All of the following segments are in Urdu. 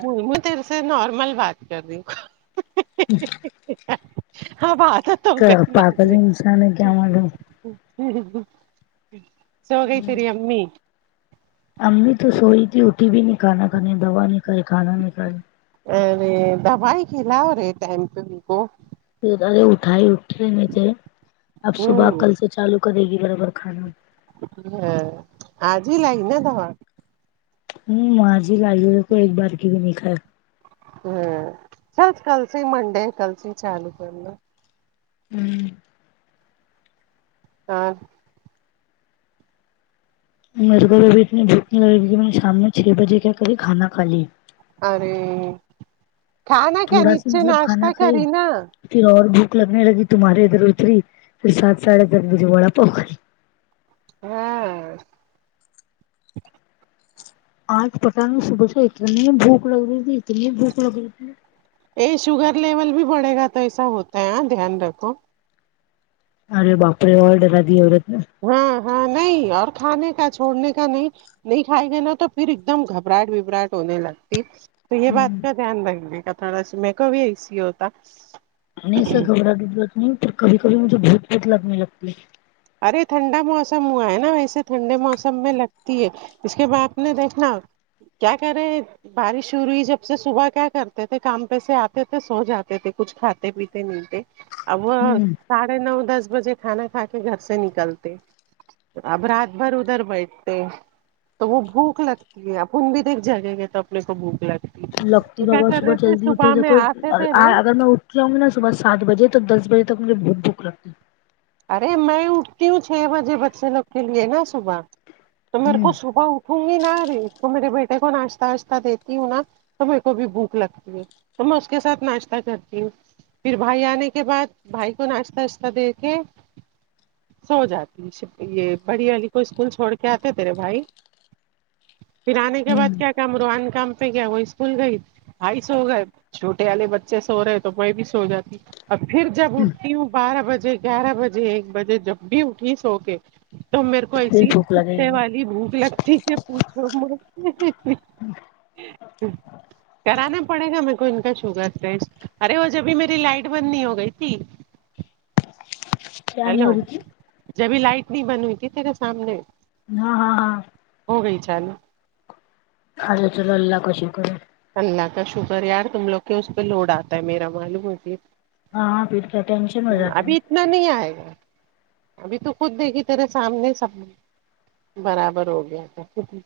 ہم میں تیرے سے نارمل بات کر رہی ہوں ہاں باتت کیا پااکلی انسان ہے کیا معلوم ہوں سوگئیی تیری امی امی تو سوئی تھی اٹھی بھی نہیں کھانا کنے دا نہیں کیں کھانا نہیں کائے ا رے دوای کھلاو رے ٹائم تو ان کو ارے اٹھائی اٹھے نہیں تھے اپ صبح ہمم کل سے چالو کرے گی برابر کھانا اںہ آج ہی لگ نا دوا ہوں آج ہی لائیے کو ایک بار کی بھی نہیں کھاے ہاں چل کل سے منڈے ہے کل سے چالو کرنا ہوں ہاں مجبوری بھی اتنی بھوک نہیں لگے گی کہ میں نے شام میں چھ بجے کیا قریب کانا کھالی ارے کھانا کیا تھوڑا سی نچے مطلب کھانا ناشتہ کھائی کری نا پھر اور بھوک لگنے لگی تمہارے ادھر اتری پھر سات سارے سات بجے وہاں پہ کھالی ہاں آج پٹہ نیہں صبح سے اتنی بھوک لگ رہی تھی اتنی بھوک لگ رہی تھی اے شوگر لیول بھی بڑے گا تو ایسا ہوتا ہے ہاں دھیان رکھو ارے باپڑے اور ڈر ادی عورت نے ہاں ہاں نہیں اور کھانے کا چھوڑنے کا نہیں نہیں کھائے گئے نا تو پھر ایک دم گھبراہٹ وبراہٹ ہونے لگتی تو یہ بات کا دھیان رکھینے گا تھوڑا سا میں کو بھی ایس ہی ہوتا نہیں گھبرہٹ نہیں تو کبھی کبھی مجھے بھت بھوک لگنے لگتی ارے ٹھنڈا موسم ہوا ہے نا ویسے ٹھنڈے موسم میں لگتی ہے اس کے بعد میں دیکھنا کیا کر رہے ہیں بارش شروع ہوئی جب سے صبح کیا کرتے تھے کام پےسے آتے تھے سو جاتے تھے کچھ کھاتے پیتے نلتے اب وہ ہے ساڑھے نو دس بجے کھانا کھا کے گھر سے نکلتے اب رات بھر ادھر بیٹھتے تو وہ بھوک لگتی ہےاپون بھی دیکھ جاگیں گے تو اپنے کو بھوک لگتی ہے لکتی تو کیا مگر کر صبح رہے تھے جلدی اٹھو صبح میں دیکو آتے تھے نا اگر میں اوٹھ کیوں نا صبح سات بجے تک تو دس بجے تک مجھے بہت بھوک لگتی ہے ارے میں اٹھتی ہوں چھ بجے بچے لوگ کے لیے نا صبح تو میرے ہوں کو صبح اٹھ ہوں گی نہ ری تو میرے بیٹے کو ناشتہ واشتہ دیتی ہوں نا تو میرے کو بھی بھوک لگتی ہے تو میں اس کے ساتھ ناشتہ کرتی ہوں پھر بھائی آنے کے بعد بھائی کو ناشتہ واشت دے کے سو جاتی ہون بڑی والی کو اسکول چھوڑ کے آتے تیرے بھائی پھر آنے کے بعد کیا ہوں کام روحان کام تو کیا وہ اسکول گئی ائی سو گئے چھوٹے والے بچے سو رہے تو میں بھی سو جاتی اب پھر جب اٹھتی ہوں بارہ بجے گیارہ بجے ایک بجے جب بھی اٹھی سو کے تو میرے کو پھر ایسی بھوک لگے کتے گی والی بھوک لگتی جب پوچھو مم ہی ہی کرانا پڑے گا میر کو ان کا شوگر ٹیسٹ ارے وہ جبھی میری لائٹ بند نی ہو گئی تھی کیا نہیں ہیلو ہو رہی تھی جبھی لائٹ نہیں بن ہوئی تھی تیرے سامنے ہاں ہاں ہاں ہو گئی چا لو ارے چلو اللہ کا شکر ہے اللہ کا شکر ہے یار تم لوگ کے اس پہ لوڈ آتا ہے میرا معلوم ہے ہاں ہاں پھر کیا ٹینشن ہو جاتی ابھی اتنا نہیں آئے گا ابھی تو خود دیکھی تیرے سامنے سب برابر ہو گیا تھا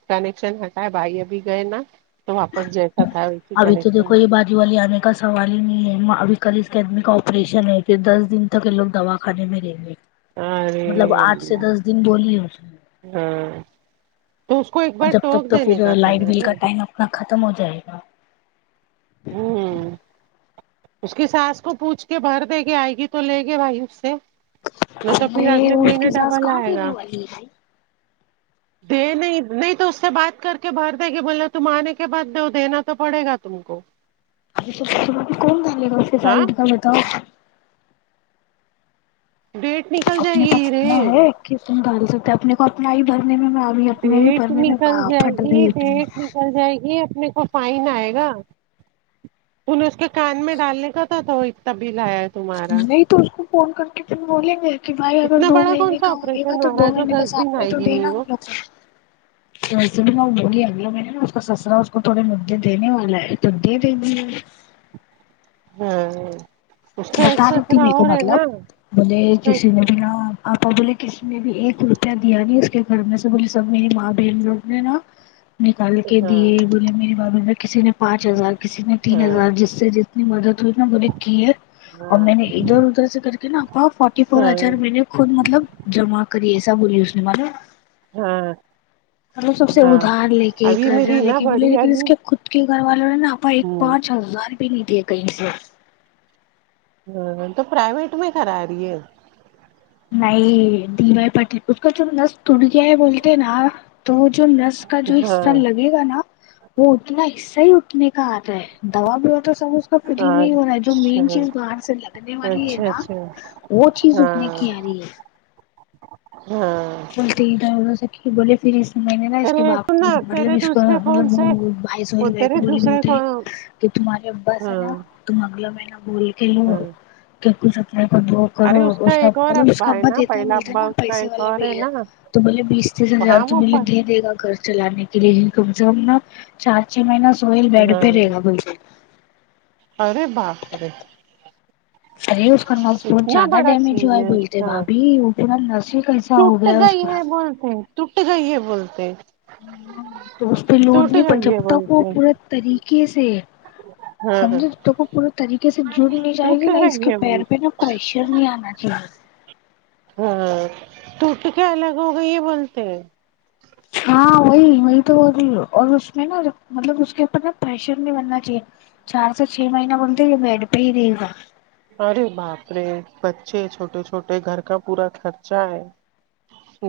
کنیکشن ہٹائے بھائی ابھی گئے نا تو واپس جا پتا ہو ابھی تو دیکھو یہ بات ولی آنے کا سوال ہی نہیں ہے ابھی کل اس کے آدمی کا آپریشن ہے پھر دس دن ت لوگ دوا خانے میں رہیں گے مطلب ارے آٹھ سے اللہ دس دن بولی ہے اس نے ہاں تو اس کو ایک بار ٹوک دینے کا تھا نا رے نا ختم ہو جائے گا ج ہوں اس کی ساس کو پوچھ کے بھر دے گی آئے گی تو لے گے بھائی اس سے نہیں تو پھر ارے اگلے اس کے مہینے ساس ڈبل کہاں آئے پنے گا والی ہے دے نہیں نہیں تو اس سے بات کر کے بھر دے گی بولے تم آنے کے بد دو دینا تو پڑے گا تم کو اچا تمہ نے کون ڈالے گا اس کے ہاں سائز کا بتاؤ ڈیٹ نی اپنے پاس اتنا ہے کہ تم ڈال سکتے اپنے کو اپنا آئی بھرنے میں آپ ڈیٹ نکل جائے گی تم ڈیٹ نکل جائے گی اپنے کو فائن آئے گا انہیں اس کے کان میں ڈالنے کا تھا تو ایک طبیل آیا تمہارا نہیں تو اس کو فون کر کے پھر بولیں گے کہ بھائی اگر اتنا دو بڑا مہینے کون سا کا ہوگا آپریشن تو ہو رہا دو ہے جو مہینے کا دس ساتھ دن میں آئے تو گی نہیں دینا ہم وہ لوگ کو تو بھی بوی آ گیا میں نے نا اس کا سسرا اس کو تھوڑے مدے دینے والا ہے تو دے دینے ہاں اس کا ایک بتا رہی تھی سسرا میر کو اور ہے مطلب نا ارے بے کسی ہاں نے بنا آپا بولے کس نے بھی ایک روپیہ دیا نہیں اس کے گھر میں سے بولے سب میری ماں بہن لوگ نے نا ہاں نکال کے ہاں دیے بولے میری بات کسی نے پانچ ہزار کسی نے تین ہزار جس سے جت تنی مدد ہوئی نا ملک کی ہے اور ہاں میں نے ادھر ادھر سے کر کے نا اپ فورٹی فور ہاں ہجار میںنے خود مطلب جمع کری ایسا بولی اس نے معلوم ہاں سلو سب سے ہاں ادھار لے کے ابھی قرضہ میری لے نا کے بولے بڑی لیکن اس والی کے خود کے گھر والوں نے نا آ ایک ہوں پانچ ہزار بھی نہیں دیے کہیں سے ہ تو پرائیویٹ میں کررا رہی ہے نہیں ڈ بائی پٹیل اس کا جو نس ٹٹ گیا ہے بولتے نا تو وہ جو نس کا جو حصہ ہاں لگے گا نا وہ اتنا حصہ ہی نے کا آتا ہے دوا بھی ہو تو سب اس کا فری میں ہاں ہی ہو رہا ہے جو اچھا مین چیز باہر سے لگ ہے نے والی ہے اچھا نا اچھا وہ چیز اٹنے ہاں کیی ارہی ہے ہاں [unintelligible] سے بولے پھر میں نے نا اس کے تیرے باپ کو سننا مطلب تیرے اس کو دوسرے مطلب فون سے بھائی وہ سہل بھائی تیرے کو بی دوسرے ملتی فون کہ تمہارے اباس ہاں نا تم اگلا مہینہ بول کے لو ہاں کیا کچھ اپنے کو ارے کرو اس کا ایک اور مطلب اس کا ابا نا دیتا ہے پہلا ب [unintelligible] ابا اور اس کا پیسے ایک والے اور ہے نا تو بلے بیس تیس ہزار وہاں تو وہ ملے پر دیے دے گا گھر چلانے کے لیے کم سے کم نا چار چھ مہینہ سوہیل بیڈ ہاں پہ رہے گا بالکل ارے باپ رے ارے اس کا نس بہت اتنا زیادہ بڑا ڈیمیج ہوا سین ہے بولتے بھابھی وہ پورا نس ہو تٹ گیا اس گئی کا ہے بولتے تٹ گئی ہے بولتے ہاں تو اس پہ لوٹ ٹوٹ نہیں پاتی گئی ہے جب تک کو بولتے ہیں پورے طریقے سے ہاں سمجھو تو کو پورے طریقے سے جڑ نہیں جائے ٹوٹ گی نا اس گئی کے ہے پیر پہ بولتے نا پریشر نہیں آنا چاہیے ہاں توٹ کیا الگ ہوگائی بولتے ہیں ہاں وہی وہی تو اور اس میں نا مطلب اس کے اوپر نا پریشر نہیں بننا چاہیے چار سے چھ مہینہ بولتے یہ بیڈ پہ ہی رہے گا ارے باپ رے بچے ہے چھوٹے چھوٹے گھر کا پورا خرچہ ہے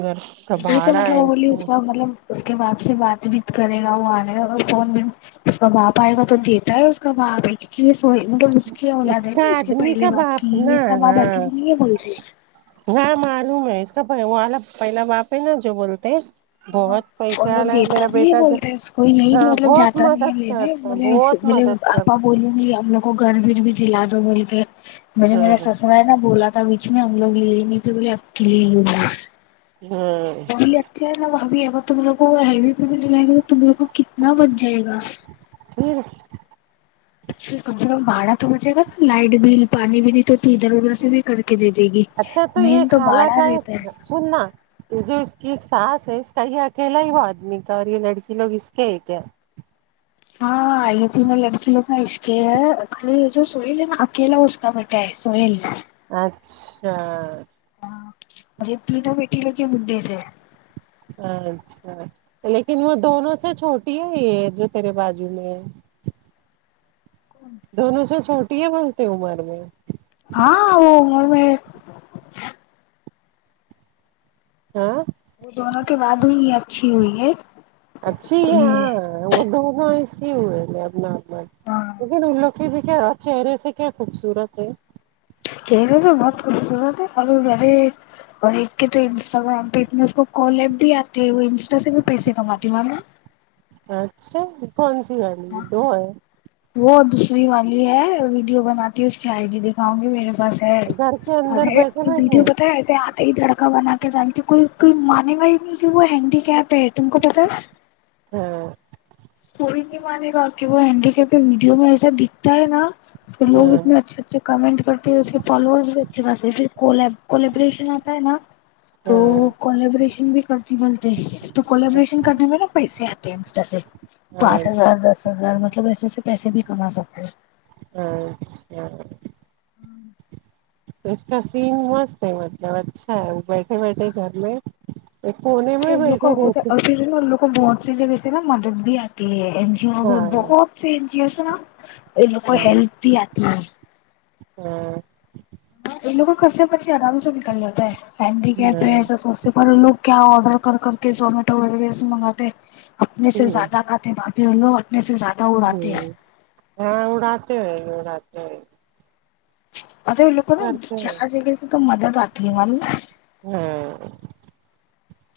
گھر کا وہ تو بھاڑا مطلب ہے وہ بولی کو اس کا مطلب اس کے باپ سے بات چھیت کرے گا وہ آنے گا اور فون بھی اس کا باپ ائے گا تو دیتا ہے اس کا باپ یہ سو مطلب اسکی اولاد ہے نا اس کے آدمی پہلے کا باپ کی یہ نا اس کا باپ ہاں اصلی نئی ہے بولتے ہاں معلوم ہے اس کا وہ آ پہلا باپ ہے نا جو بولتے ہیں بہت اور پیسے وہ والا ہے دیتا میرا بھی ہے بیٹا جو بولتے ہیں اس کو یہی ہاں مطلب بہت جاتا نہیں ہے مدد لینے کرتا بولے بہت بولے مدد کر آپا بولوں گی ہم لوگ کو گھر بھیھر بھی دلا دو بول کے میں نے ہاں میرا سسرا ہے نا بولا بیچ میں ہم لوگ لیے ہی نہیں تھے بولے اب کے لیے ہی لوں گا ہوں وہ بھی اچھے ہے نا وہ بھی اگر تم لوگ کو ہیوی پی لگائیں گے تو تم لوگ کو کتنا بچ جائے گا یہ اچھا کم سے کم بھدا تو بچ جائے گا نا لائٹ بل پانی بھی نہیں تو تو ادھر ادھر سے بھی کر کے دے دے گی اچھا تو یے مین کھانا باڑا کہ رہتا ہے سن نہ یہ جو اس کی ساس ہے اس کا یہ اکیلا ہی وہ آدمی کا اور یہ لڑکی لوگ اس کے ہے کیا ہاں آے تینوں لڑکی لو کا اس کے ہے خالی یے جو سوہیل ہے نا اکیلا اس کا بیٹا ہے سوہیل اچھا م تینوں بیٹھی ل کے [unintelligible] سے اچھا لیکن وہ دونوں سے چھوٹی ہے یہ جو تیرے بازو میں ہے دونوں سے چھوٹی ہے بولتے عمر میں ہاں وہ عمر میں ہاں وہ دونوں کے بعد ہوئی ہے اچھی ہوئی ہے اچھی یہ ہاں وہ دونوں ایسے ہی ہوئے لے اپنا اپن ہاں لیکن ان لوگ کی بھی کیا چہرے سے کیا خوبصورت ہے چہرے سے بہت خوبصورت ہے اور وہ وہی اور ایک کے تو انسٹاگررام پہ اتنے اس کو کولاب بھی آتے ہے وہ انسٹا سے بھی پیسے کماتے ہے معلوم ہے اچھا کونسی والی یہ دو ہے وہ دوسری والی ہے ویڈیو بناتی ہے اس کی آئی ڈی دکھاونگی میرے پاس گھر کے اندر ارے بیٹھے بیٹھے ویڈیو پتا ہے ایسے ایک لڑکا بنا کر ڈالی تھی کوئی کوئی مانے گا ہی نہیں کہ و ہینڈی کیپ ہے تم کو پتا ہے ہاں کوئی نہیں مانے گا کہ وہ ہینڈی کیپ ہے ویڈیو میں ایسا دکھتا ہے نا اس لوگ ہاں اتنا اچھے کمنٹ کرتی ہے اس کے فولویرس بھی اچھے خاصے ہے پھر کولاب کلابریشن ہوتا ہے نا تو کولیبریشن بھی کرتی بولتے تو کولیبریشن کرنے میں نا پیسے آتے ہاں پانچ ہزار دس ہزار مطلب ایسے سے پیسے بھی کما سکتے ہیں ہاں اچھا اس کا سین مست ہے مطلب اچھا ہے وہ بیٹھے بیٹھے گھر میں ایک کونے میں ہی ان لوگ کا بیٹھی ہوتا ہے، رہیتی اور پھر ان لوگوں کو بہت سی جگہ سے نا مدد بھی آتی ہے این جی او بھی ہاں بہت یں جی او سے نا ان کو ہیلپ بھی آتی ہے [unintelligible] ہاں ان لوگوں خرچ پنچھی آرام سے نکل جاتا ہے ہینڈی کیپ ہے ہاں ایسا سوچتے پر ان لوگ کیا آڈر کر کر کے زومیٹو وغیرہ سے منگاتے اپنے سے ہاں زیادہ کھاتے بات لو اپنے سے زیادہ اڑاتے ھمم ہیں ہاں اڑاتے ہہیں اڑاتے ہیں مطلب ان لوگ کو نا کرتے ہیں چار جگہ سے تو مدد آتی ہے معلوم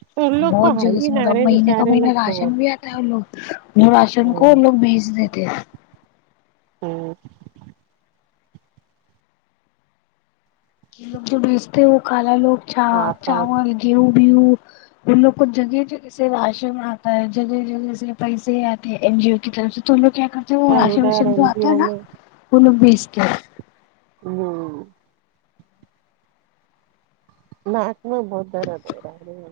ہاں تو ان لوگ کو بہت ہے جگے ہی سے مطلب نارے مہینے کا بچارے مہینہ لوگ کو راشن بھی آتا ہے لوگ راشن کو ہوں لوگ بھیج دیتے ہیں یہ لوگ جو بھیجتے ہیں وہ کلا لوگ آتا چاول گیہوں ہم لوگ کو جگہ جگہ سے راشن آتا ہے جگہ جگہ سے پیسے آتے ہیں این جی او کی طرف سے تو لوگ کیا کرتے ہیں وہ ادھر راشن ادھر واشن جو این جی آتا ہے او نا میں وہ لوگ بھیچتے ہیں ہوں نک میں بہت درد ہو رہاہے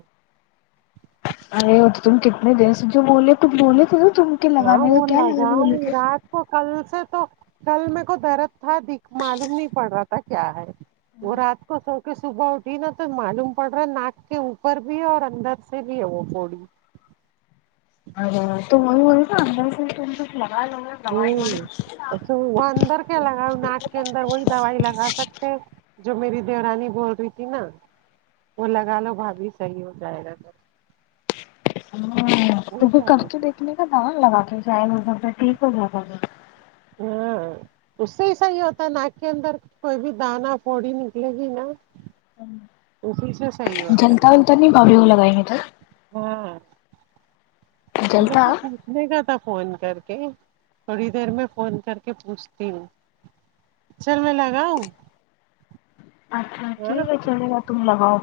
ارے وہ تو تم کتنے دن سے جو بولے تو بولے تھے نا تم کے ہاں لگانے کا وہ کیا لگانے لگاؤں بولے گی تھے رات کل سے تو کل میں کو درد تھا معلوم نہیں پڑ رہا تھا کیا ہے وہ رات کو سو صبح اٹھی نا تو معلوم پڑ رہا ناک کے اوپر بھی ہے اور اندار سے بھی ہے وہ پوڑی ارے تم بولے تھے اندار سے ہ دوائی ووائی وہ اندر کیا لگاؤ ناک کے اندار وہی دوائی لگا سکتے جو میری دیورانی بول رہی تھی نا وہ لگا لو بھابھی صحیح ہو جائے گا ان وہی کو کہہ رہے کر کے ہیں دیکھنے کا تھا لگا کے شاید ہو سکتا ٹھیک ہو جاتا ہاں اس سے ہی صحیح ہوتا ہے ناک کے اندار کوئی بھی دانہ پھوڑی نکلے گی نا اسی سے صحیح ہوتا جلتا ولتا تو نہیں بھابھی وہ لگانگے تو ہاں ان لوگ کو جلتا پوچھ پوچھنے کا تھا فون کر کے تھوڑی دیر میں فون کر کے پوچھتی ہوں چل میں لگاؤ اچھا ٹھیک ہے چلے گا تم لگاؤ